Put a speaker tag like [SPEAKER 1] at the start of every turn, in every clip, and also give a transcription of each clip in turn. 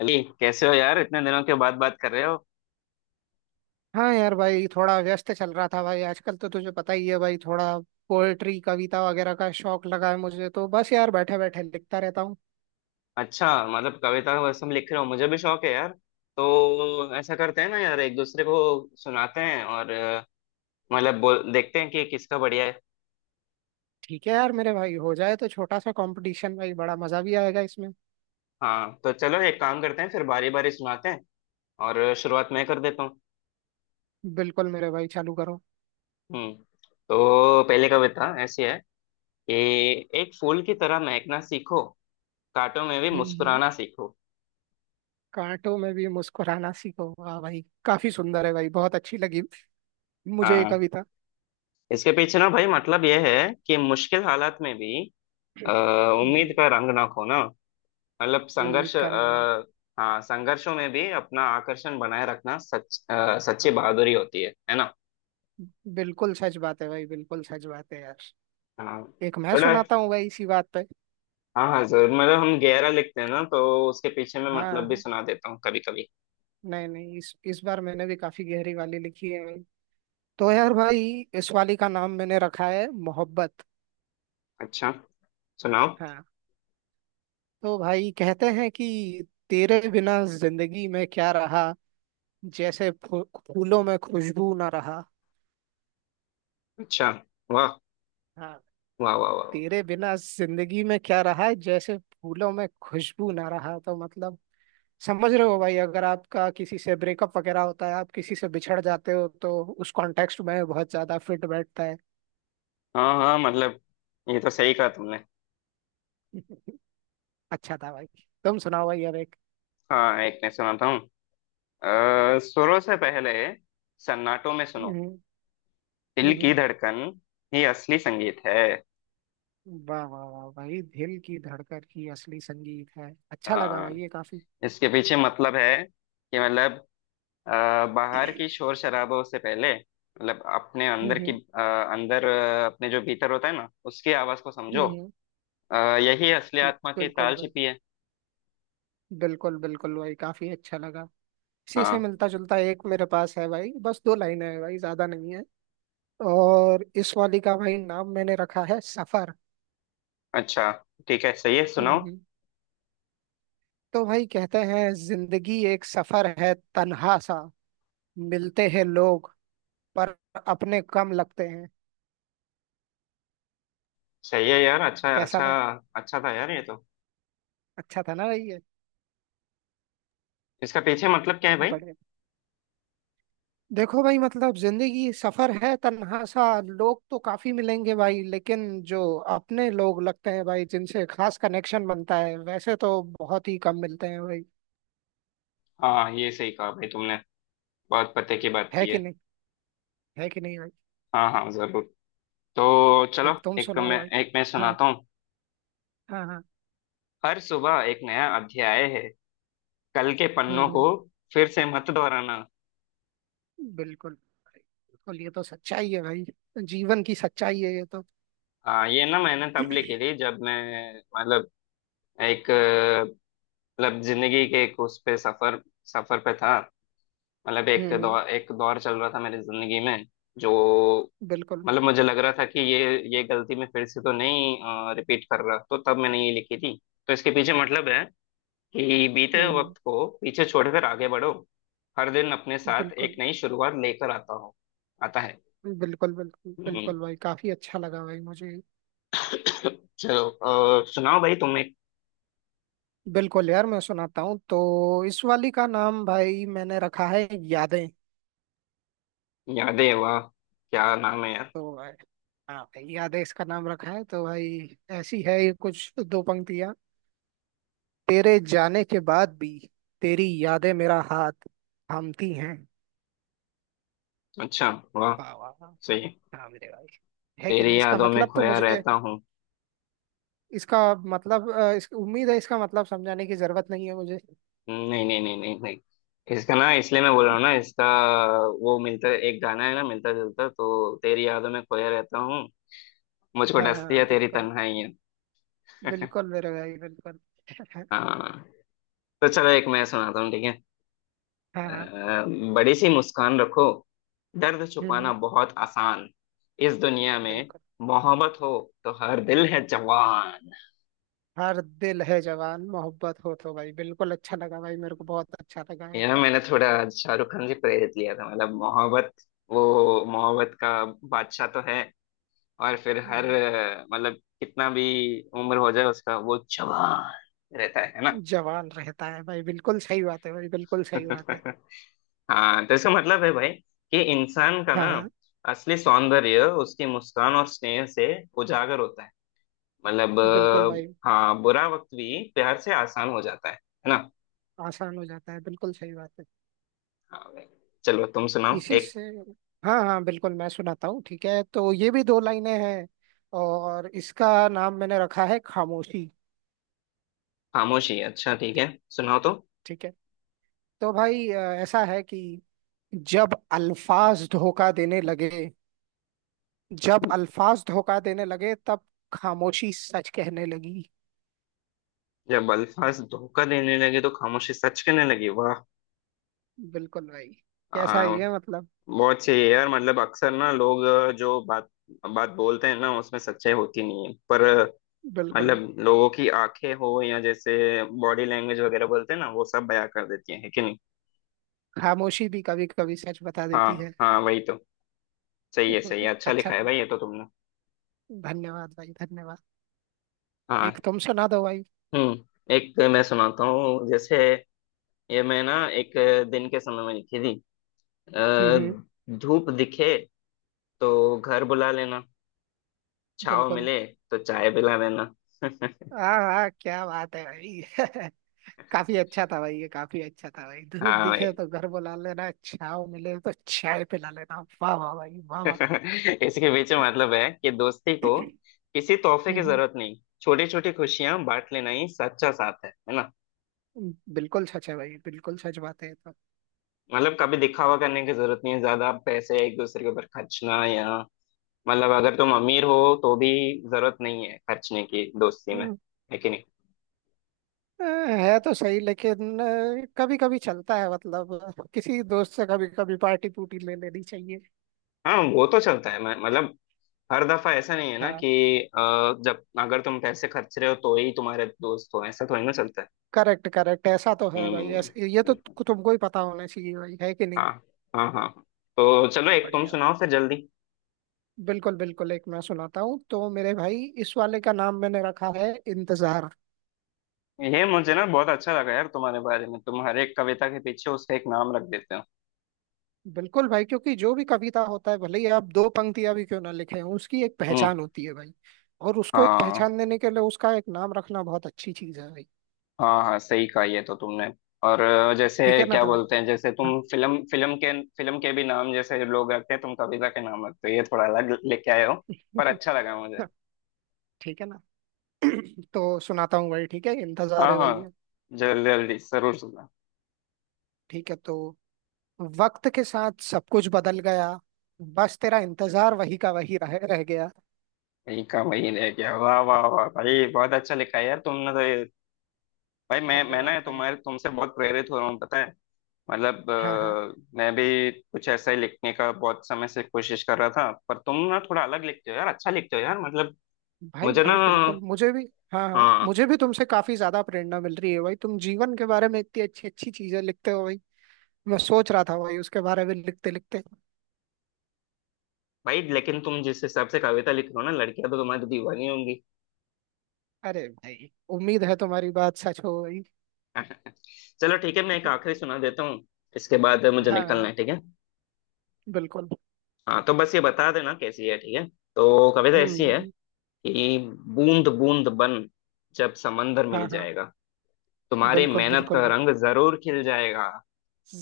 [SPEAKER 1] अली, कैसे हो यार? इतने दिनों के बाद बात कर रहे हो।
[SPEAKER 2] हाँ यार भाई थोड़ा व्यस्त चल रहा था भाई। आजकल तो तुझे पता ही है भाई, थोड़ा पोएट्री कविता वगैरह का शौक लगा है मुझे, तो बस यार बैठे बैठे लिखता रहता हूँ।
[SPEAKER 1] अच्छा, मतलब कविता वसम लिख रहे हो? मुझे भी शौक है यार। तो ऐसा करते हैं ना यार, एक दूसरे को सुनाते हैं और मतलब बोल देखते हैं कि किसका बढ़िया है।
[SPEAKER 2] ठीक है यार मेरे भाई, हो जाए तो छोटा सा कंपटीशन भाई, बड़ा मजा भी आएगा इसमें।
[SPEAKER 1] हाँ, तो चलो एक काम करते हैं, फिर बारी बारी सुनाते हैं और शुरुआत मैं कर देता हूँ।
[SPEAKER 2] बिल्कुल मेरे भाई, चालू करो।
[SPEAKER 1] हम्म। तो पहली कविता ऐसी है कि एक फूल की तरह महकना सीखो, कांटों में भी
[SPEAKER 2] हम्म हम्म।
[SPEAKER 1] मुस्कुराना सीखो।
[SPEAKER 2] कांटों में भी मुस्कुराना सीखो, वाह भाई काफी सुंदर है भाई, बहुत अच्छी लगी मुझे ये
[SPEAKER 1] हाँ,
[SPEAKER 2] कविता।
[SPEAKER 1] इसके पीछे ना भाई मतलब यह है कि मुश्किल हालात में भी अ,
[SPEAKER 2] हम्म,
[SPEAKER 1] उम्मीद
[SPEAKER 2] हम्म।
[SPEAKER 1] का रंग ना खोना। मतलब
[SPEAKER 2] उम्मीद
[SPEAKER 1] संघर्ष,
[SPEAKER 2] का रंग ना
[SPEAKER 1] हाँ, संघर्षों में भी अपना आकर्षण बनाए रखना सच्ची
[SPEAKER 2] फैलाए।
[SPEAKER 1] बहादुरी होती है ना।
[SPEAKER 2] बिल्कुल सच बात है भाई, बिल्कुल सच बात है यार।
[SPEAKER 1] हाँ।
[SPEAKER 2] एक मैं
[SPEAKER 1] बड़ा।
[SPEAKER 2] सुनाता हूँ भाई इसी बात पे।
[SPEAKER 1] हाँ, हाँ, जरूर। मतलब हम गहरा लिखते हैं ना, तो उसके पीछे मैं
[SPEAKER 2] हाँ,
[SPEAKER 1] मतलब भी
[SPEAKER 2] हाँ।
[SPEAKER 1] सुना देता हूँ कभी कभी।
[SPEAKER 2] नहीं नहीं, इस बार मैंने भी काफी गहरी वाली लिखी है भाई। तो यार भाई, इस वाली का नाम मैंने रखा है मोहब्बत।
[SPEAKER 1] अच्छा, सुनाओ।
[SPEAKER 2] हाँ, तो भाई कहते हैं कि तेरे बिना जिंदगी में क्या रहा, जैसे फूलों में खुशबू ना रहा।
[SPEAKER 1] अच्छा, वाह,
[SPEAKER 2] हाँ।
[SPEAKER 1] वाह, वाह, वाह, वाह।
[SPEAKER 2] तेरे बिना जिंदगी में क्या रहा जैसे फूलों में खुशबू ना रहा, तो मतलब समझ रहे हो भाई, अगर आपका किसी से ब्रेकअप वगैरह होता है, आप किसी से बिछड़ जाते हो, तो उस कॉन्टेक्स्ट में बहुत ज्यादा फिट बैठता है।
[SPEAKER 1] हाँ, हाँ, मतलब ये तो सही कहा तुमने।
[SPEAKER 2] अच्छा था भाई, तुम सुनाओ भाई अब एक।
[SPEAKER 1] हाँ, एक मैं सुनाता हूँ। सुरों से पहले सन्नाटों में
[SPEAKER 2] हम्म
[SPEAKER 1] सुनो,
[SPEAKER 2] हम्म।
[SPEAKER 1] दिल की
[SPEAKER 2] हम्म।
[SPEAKER 1] धड़कन ही असली संगीत है।
[SPEAKER 2] वाह वाह वाह भाई, दिल की धड़कन ही असली संगीत है, अच्छा लगा
[SPEAKER 1] हाँ,
[SPEAKER 2] भाई ये काफी।
[SPEAKER 1] इसके पीछे मतलब है कि मतलब अ, बाहर की शोर शराबों से पहले, मतलब अपने अंदर की
[SPEAKER 2] हम्म
[SPEAKER 1] अंदर अपने जो भीतर होता है ना, उसकी आवाज को
[SPEAKER 2] हम्म।
[SPEAKER 1] समझो।
[SPEAKER 2] हम्म।
[SPEAKER 1] यही असली आत्मा की
[SPEAKER 2] बिल्कुल
[SPEAKER 1] ताल
[SPEAKER 2] बिल्कुल।
[SPEAKER 1] छिपी है।
[SPEAKER 2] बिल्कुल बिल्कुल भाई, काफी अच्छा लगा। इसी से
[SPEAKER 1] हाँ,
[SPEAKER 2] मिलता जुलता एक मेरे पास है भाई, बस दो लाइनें हैं भाई, ज्यादा नहीं है। और इस वाली का भाई नाम मैंने रखा है सफर।
[SPEAKER 1] अच्छा, ठीक है, सही है,
[SPEAKER 2] हम्म
[SPEAKER 1] सुनाओ।
[SPEAKER 2] हम्म। तो भाई कहते हैं, जिंदगी एक सफर है तन्हा सा, मिलते हैं लोग पर अपने कम लगते हैं।
[SPEAKER 1] सही है यार, अच्छा,
[SPEAKER 2] कैसा
[SPEAKER 1] अच्छा।
[SPEAKER 2] लगा?
[SPEAKER 1] अच्छा था यार ये तो।
[SPEAKER 2] अच्छा था ना भाई ये?
[SPEAKER 1] इसका पीछे मतलब क्या है भाई?
[SPEAKER 2] बड़े देखो भाई, मतलब जिंदगी सफर है तन्हा सा, लोग तो काफी मिलेंगे भाई, लेकिन जो अपने लोग लगते हैं भाई, जिनसे खास कनेक्शन बनता है, वैसे तो बहुत ही कम मिलते हैं भाई।
[SPEAKER 1] हाँ, ये सही कहा भाई तुमने, बहुत पते की बात
[SPEAKER 2] है
[SPEAKER 1] की
[SPEAKER 2] कि
[SPEAKER 1] है।
[SPEAKER 2] नहीं? है कि नहीं भाई?
[SPEAKER 1] हाँ, हाँ, जरूर। तो
[SPEAKER 2] एक
[SPEAKER 1] चलो
[SPEAKER 2] तुम
[SPEAKER 1] एक
[SPEAKER 2] सुनाओ
[SPEAKER 1] मैं
[SPEAKER 2] भाई।
[SPEAKER 1] एक मैं
[SPEAKER 2] हाँ।
[SPEAKER 1] सुनाता हूँ।
[SPEAKER 2] हाँ हाँ।
[SPEAKER 1] हर सुबह एक नया अध्याय है, कल के पन्नों
[SPEAKER 2] हम्म।
[SPEAKER 1] को फिर से मत दोहराना।
[SPEAKER 2] बिल्कुल भाई, बिल्कुल, ये तो सच्चाई है भाई, जीवन की सच्चाई है ये तो।
[SPEAKER 1] हाँ, ये ना मैंने तब लिखी थी जब मैं मतलब एक, मतलब जिंदगी के एक, उस पे सफर, सफर पे था। मतलब एक
[SPEAKER 2] हम्म।
[SPEAKER 1] दौर एक दौर चल रहा था मेरी जिंदगी में। जो,
[SPEAKER 2] बिल्कुल।
[SPEAKER 1] मतलब मुझे लग रहा था कि ये गलती मैं फिर से तो नहीं रिपीट कर रहा, तो तब मैंने ये लिखी थी। तो इसके पीछे मतलब है कि बीते हुए
[SPEAKER 2] हम्म।
[SPEAKER 1] वक्त को पीछे छोड़कर आगे बढ़ो। हर दिन अपने साथ एक
[SPEAKER 2] बिल्कुल
[SPEAKER 1] नई शुरुआत लेकर आता है।
[SPEAKER 2] बिल्कुल बिल्कुल
[SPEAKER 1] हम्म।
[SPEAKER 2] बिल्कुल भाई, काफी अच्छा लगा भाई मुझे।
[SPEAKER 1] चलो, सुनाओ भाई तुम्हें।
[SPEAKER 2] बिल्कुल यार, मैं सुनाता हूँ तो। इस वाली का नाम भाई मैंने रखा है यादें।
[SPEAKER 1] यादें, वाह। क्या नाम है यार!
[SPEAKER 2] तो भाई, हाँ भाई यादें इसका नाम रखा है, तो भाई ऐसी है ये कुछ दो पंक्तियाँ। तेरे जाने के बाद भी तेरी यादें मेरा हाथ थामती हैं।
[SPEAKER 1] अच्छा, वाह।
[SPEAKER 2] वाह वाह वाह।
[SPEAKER 1] सही है।
[SPEAKER 2] हाँ मेरे भाई। है कि नहीं?
[SPEAKER 1] तेरी
[SPEAKER 2] इसका
[SPEAKER 1] यादों में
[SPEAKER 2] मतलब तो
[SPEAKER 1] खोया
[SPEAKER 2] मुझे,
[SPEAKER 1] रहता हूँ।
[SPEAKER 2] इसका मतलब उम्मीद है इसका मतलब समझाने की जरूरत नहीं है मुझे।
[SPEAKER 1] नहीं, नहीं, नहीं, नहीं, नहीं, इसका ना, इसलिए मैं बोल रहा हूँ ना, इसका वो मिलता एक गाना है ना मिलता जुलता, तो तेरी यादों में खोया रहता हूँ, मुझको
[SPEAKER 2] हाँ
[SPEAKER 1] डसती
[SPEAKER 2] हाँ,
[SPEAKER 1] है तेरी
[SPEAKER 2] बिल्कुल।
[SPEAKER 1] तन्हाई है।
[SPEAKER 2] बिल्कुल मेरे भाई, बिल्कुल।
[SPEAKER 1] हाँ, तो चलो एक मैं सुनाता हूँ, ठीक है।
[SPEAKER 2] हाँ हाँ।
[SPEAKER 1] अ, बड़ी सी मुस्कान रखो, दर्द
[SPEAKER 2] हम्म
[SPEAKER 1] छुपाना
[SPEAKER 2] हम्म,
[SPEAKER 1] बहुत आसान, इस दुनिया में
[SPEAKER 2] बिल्कुल।
[SPEAKER 1] मोहब्बत हो तो हर दिल है जवान।
[SPEAKER 2] हर दिल है जवान, मोहब्बत हो तो भाई, बिल्कुल अच्छा लगा भाई, मेरे को बहुत अच्छा लगा है।
[SPEAKER 1] यार, मैंने थोड़ा शाहरुख खान से प्रेरित लिया था, मतलब मोहब्बत, वो मोहब्बत का बादशाह तो है। और फिर हर
[SPEAKER 2] हम्म।
[SPEAKER 1] मतलब कितना भी उम्र हो जाए उसका, वो जवान रहता है ना।
[SPEAKER 2] जवान रहता है भाई, बिल्कुल सही बात है भाई, बिल्कुल सही बात है।
[SPEAKER 1] हाँ, तो इसका मतलब है भाई कि इंसान का
[SPEAKER 2] हाँ
[SPEAKER 1] ना
[SPEAKER 2] हाँ,
[SPEAKER 1] असली सौंदर्य उसकी मुस्कान और स्नेह से उजागर होता है। मतलब
[SPEAKER 2] बिल्कुल भाई,
[SPEAKER 1] हाँ, बुरा वक्त भी प्यार से आसान हो जाता है ना।
[SPEAKER 2] आसान हो जाता है, बिल्कुल सही बात है।
[SPEAKER 1] हाँ भाई। चलो तुम सुनाओ
[SPEAKER 2] इसी
[SPEAKER 1] एक।
[SPEAKER 2] से हाँ हाँ बिल्कुल, मैं सुनाता हूँ ठीक है, तो ये भी दो लाइनें हैं, और इसका नाम मैंने रखा है खामोशी।
[SPEAKER 1] खामोशी, अच्छा, ठीक है, सुनाओ तो।
[SPEAKER 2] ठीक है, तो भाई ऐसा है कि जब अल्फाज धोखा देने लगे, जब अल्फाज धोखा देने लगे, तब खामोशी सच कहने लगी।
[SPEAKER 1] जब अल्फाज धोखा देने लगे तो खामोशी सच कहने लगी, वाह।
[SPEAKER 2] बिल्कुल भाई। कैसा है
[SPEAKER 1] आ,
[SPEAKER 2] ये, मतलब?
[SPEAKER 1] बहुत सही है यार। मतलब अक्सर ना लोग जो बात बात बोलते हैं ना, उसमें सच्चाई होती नहीं है, पर
[SPEAKER 2] बिल्कुल,
[SPEAKER 1] मतलब लोगों की आंखें हो या जैसे बॉडी लैंग्वेज वगैरह बोलते हैं ना, वो सब बयां कर देती हैं, है कि नहीं।
[SPEAKER 2] खामोशी भी कभी कभी सच बता
[SPEAKER 1] हाँ,
[SPEAKER 2] देती है।
[SPEAKER 1] हाँ, वही तो। सही है, सही है, अच्छा
[SPEAKER 2] अच्छा
[SPEAKER 1] लिखा है
[SPEAKER 2] लगा।
[SPEAKER 1] भाई ये तो तुमने।
[SPEAKER 2] धन्यवाद भाई, धन्यवाद।
[SPEAKER 1] हाँ।
[SPEAKER 2] एक तुम सुना दो भाई।
[SPEAKER 1] हम्म, एक मैं सुनाता हूँ जैसे। ये मैं ना एक दिन के समय में लिखी थी।
[SPEAKER 2] हम्म हम्म,
[SPEAKER 1] धूप दिखे तो घर बुला लेना, छाव
[SPEAKER 2] बिल्कुल।
[SPEAKER 1] मिले तो चाय पिला देना।
[SPEAKER 2] हाँ हाँ, क्या बात है भाई। काफी अच्छा था भाई ये, काफी अच्छा था भाई। धूप
[SPEAKER 1] हाँ भाई।
[SPEAKER 2] दिखे तो घर बुला लेना, छाव मिले तो चाय पिला लेना, वाह वाह भाई वाह वाह।
[SPEAKER 1] इसके पीछे मतलब है कि दोस्ती को किसी तोहफे की
[SPEAKER 2] हम्म
[SPEAKER 1] जरूरत नहीं, छोटी छोटी खुशियां बांट लेना ही सच्चा साथ है ना।
[SPEAKER 2] बिल्कुल सच है भाई, बिल्कुल सच बात है ये
[SPEAKER 1] मतलब कभी दिखावा करने की जरूरत नहीं है, ज्यादा पैसे एक दूसरे के ऊपर खर्चना, या मतलब अगर तुम अमीर हो तो भी जरूरत नहीं है खर्चने की दोस्ती में,
[SPEAKER 2] तो।
[SPEAKER 1] है कि नहीं।
[SPEAKER 2] है तो सही, लेकिन कभी कभी चलता है, मतलब किसी दोस्त से कभी कभी पार्टी पूटी ले लेनी चाहिए।
[SPEAKER 1] हाँ, वो तो चलता है, मैं मतलब हर दफा ऐसा नहीं है ना
[SPEAKER 2] हाँ।
[SPEAKER 1] कि अ, जब अगर तुम पैसे खर्च रहे हो तो ही तुम्हारे दोस्त हो, ऐसा थोड़ी ना चलता है।
[SPEAKER 2] करेक्ट करेक्ट, ऐसा तो है भाई,
[SPEAKER 1] हम्म।
[SPEAKER 2] ऐसे ये तो तुमको ही पता होना चाहिए भाई, है कि नहीं?
[SPEAKER 1] हाँ, हाँ। हाँ, तो चलो एक तुम
[SPEAKER 2] बढ़िया भाई।
[SPEAKER 1] सुनाओ फिर जल्दी।
[SPEAKER 2] बिल्कुल बिल्कुल, एक मैं सुनाता हूँ तो मेरे भाई, इस वाले का नाम मैंने रखा है इंतजार।
[SPEAKER 1] ये मुझे ना बहुत अच्छा लगा यार तुम्हारे बारे में, तुम हर एक कविता के पीछे उसका एक नाम रख देते हो।
[SPEAKER 2] बिल्कुल भाई, क्योंकि जो भी कविता होता है, भले ही आप दो पंक्तियां भी क्यों ना लिखे हों, उसकी एक
[SPEAKER 1] हम्म।
[SPEAKER 2] पहचान होती है भाई। और उसको एक
[SPEAKER 1] हाँ,
[SPEAKER 2] पहचान देने के लिए उसका एक नाम रखना बहुत अच्छी चीज है भाई।
[SPEAKER 1] हाँ, हाँ, सही कहा ये तो तुमने। और
[SPEAKER 2] ठीक
[SPEAKER 1] जैसे
[SPEAKER 2] है ना
[SPEAKER 1] क्या
[SPEAKER 2] तुम्हें।
[SPEAKER 1] बोलते हैं, जैसे
[SPEAKER 2] हाँ।
[SPEAKER 1] तुम फिल्म फिल्म के भी नाम जैसे लोग रखते हैं, तुम कविता के नाम रखते हो, ये थोड़ा अलग लेके आए हो। पर अच्छा लगा मुझे।
[SPEAKER 2] ठीक है ना। तो सुनाता हूँ भाई, ठीक है
[SPEAKER 1] हाँ,
[SPEAKER 2] इंतजार है
[SPEAKER 1] हाँ,
[SPEAKER 2] भैया।
[SPEAKER 1] जल्दी जल्दी जरूर सुनना।
[SPEAKER 2] ठीक है, तो वक्त के साथ सब कुछ बदल गया, बस तेरा इंतजार वही का वही रह रह गया।
[SPEAKER 1] यही काम वही रह गया, वाह, वाह, वाह भाई, बहुत अच्छा लिखा है यार तुमने तो ये। भाई, मैं ना
[SPEAKER 2] धन्यवाद भाई।
[SPEAKER 1] तुम्हारे तुमसे बहुत प्रेरित हो रहा हूँ, पता है। मतलब
[SPEAKER 2] हाँ हाँ,
[SPEAKER 1] मैं भी कुछ ऐसा ही लिखने का बहुत समय से कोशिश कर रहा था, पर तुम ना थोड़ा अलग लिखते हो यार, अच्छा लिखते हो यार, मतलब।
[SPEAKER 2] भाई
[SPEAKER 1] मुझे ना।
[SPEAKER 2] भाई बिल्कुल, मुझे भी। हाँ हाँ,
[SPEAKER 1] हाँ
[SPEAKER 2] मुझे भी तुमसे काफी ज्यादा प्रेरणा मिल रही है भाई, तुम जीवन के बारे में इतनी अच्छी अच्छी चीजें लिखते हो भाई। मैं सोच रहा था भाई उसके बारे में लिखते लिखते।
[SPEAKER 1] भाई, लेकिन तुम जिस हिसाब से कविता लिख रहे हो ना, लड़कियां तो तुम्हारी तो दीवानी होंगी।
[SPEAKER 2] अरे भाई, उम्मीद है तुम्हारी बात सच हो भाई।
[SPEAKER 1] चलो, ठीक है, मैं एक आखिरी सुना देता हूँ, इसके बाद मुझे
[SPEAKER 2] हाँ
[SPEAKER 1] निकलना
[SPEAKER 2] हाँ,
[SPEAKER 1] है, ठीक है।
[SPEAKER 2] बिल्कुल।
[SPEAKER 1] हाँ, तो बस ये बता देना कैसी है, ठीक है। तो कविता ऐसी है
[SPEAKER 2] हम्म।
[SPEAKER 1] कि बूंद बूंद बन जब समंदर
[SPEAKER 2] हाँ
[SPEAKER 1] मिल
[SPEAKER 2] हाँ।
[SPEAKER 1] जाएगा, तुम्हारी
[SPEAKER 2] बिल्कुल
[SPEAKER 1] मेहनत
[SPEAKER 2] बिल्कुल,
[SPEAKER 1] का रंग जरूर खिल जाएगा।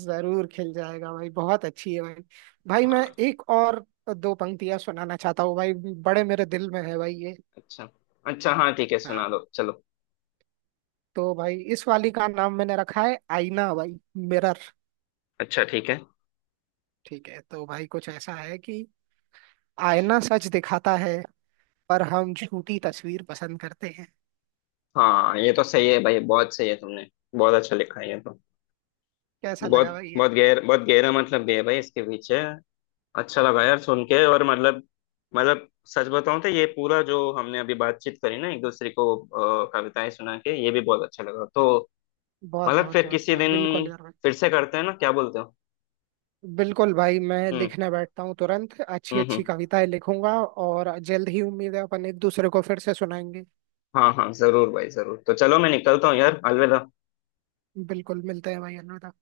[SPEAKER 2] जरूर खिल जाएगा भाई, बहुत अच्छी है भाई। भाई मैं
[SPEAKER 1] हाँ,
[SPEAKER 2] एक और दो पंक्तियां सुनाना चाहता हूँ भाई, बड़े मेरे दिल में है भाई ये।
[SPEAKER 1] अच्छा, अच्छा, हाँ, ठीक है, सुना
[SPEAKER 2] हाँ,
[SPEAKER 1] दो चलो।
[SPEAKER 2] तो भाई इस वाली का नाम मैंने रखा है आईना भाई, मिरर।
[SPEAKER 1] अच्छा, ठीक है।
[SPEAKER 2] ठीक है, तो भाई कुछ ऐसा है कि आईना सच दिखाता है, पर हम झूठी तस्वीर पसंद करते हैं।
[SPEAKER 1] हाँ, ये तो सही है भाई, बहुत सही है तुमने, बहुत अच्छा लिखा है ये तो।
[SPEAKER 2] कैसा लगा
[SPEAKER 1] बहुत
[SPEAKER 2] भाई ये?
[SPEAKER 1] बहुत गहर बहुत गहरा मतलब भी है भाई इसके पीछे। अच्छा लगा यार सुन के, और मतलब सच बताऊं तो ये पूरा जो हमने अभी बातचीत करी ना, एक दूसरे को कविताएं सुना के, ये भी बहुत अच्छा लगा तो।
[SPEAKER 2] बहुत
[SPEAKER 1] मतलब
[SPEAKER 2] बहुत
[SPEAKER 1] फिर
[SPEAKER 2] बहुत
[SPEAKER 1] किसी
[SPEAKER 2] बहुत
[SPEAKER 1] दिन
[SPEAKER 2] बिल्कुल यार भाई।
[SPEAKER 1] फिर से करते हैं ना, क्या बोलते हो?
[SPEAKER 2] बिल्कुल भाई, मैं
[SPEAKER 1] हम्म,
[SPEAKER 2] लिखने बैठता हूँ तुरंत, अच्छी
[SPEAKER 1] हम्म,
[SPEAKER 2] अच्छी
[SPEAKER 1] हम्म।
[SPEAKER 2] कविताएं लिखूंगा, और जल्द ही उम्मीद है अपन एक दूसरे को फिर से सुनाएंगे।
[SPEAKER 1] हाँ, हाँ, जरूर भाई जरूर, तो चलो मैं निकलता हूँ यार, अलविदा।
[SPEAKER 2] बिल्कुल, मिलते हैं भाई, अलविदा।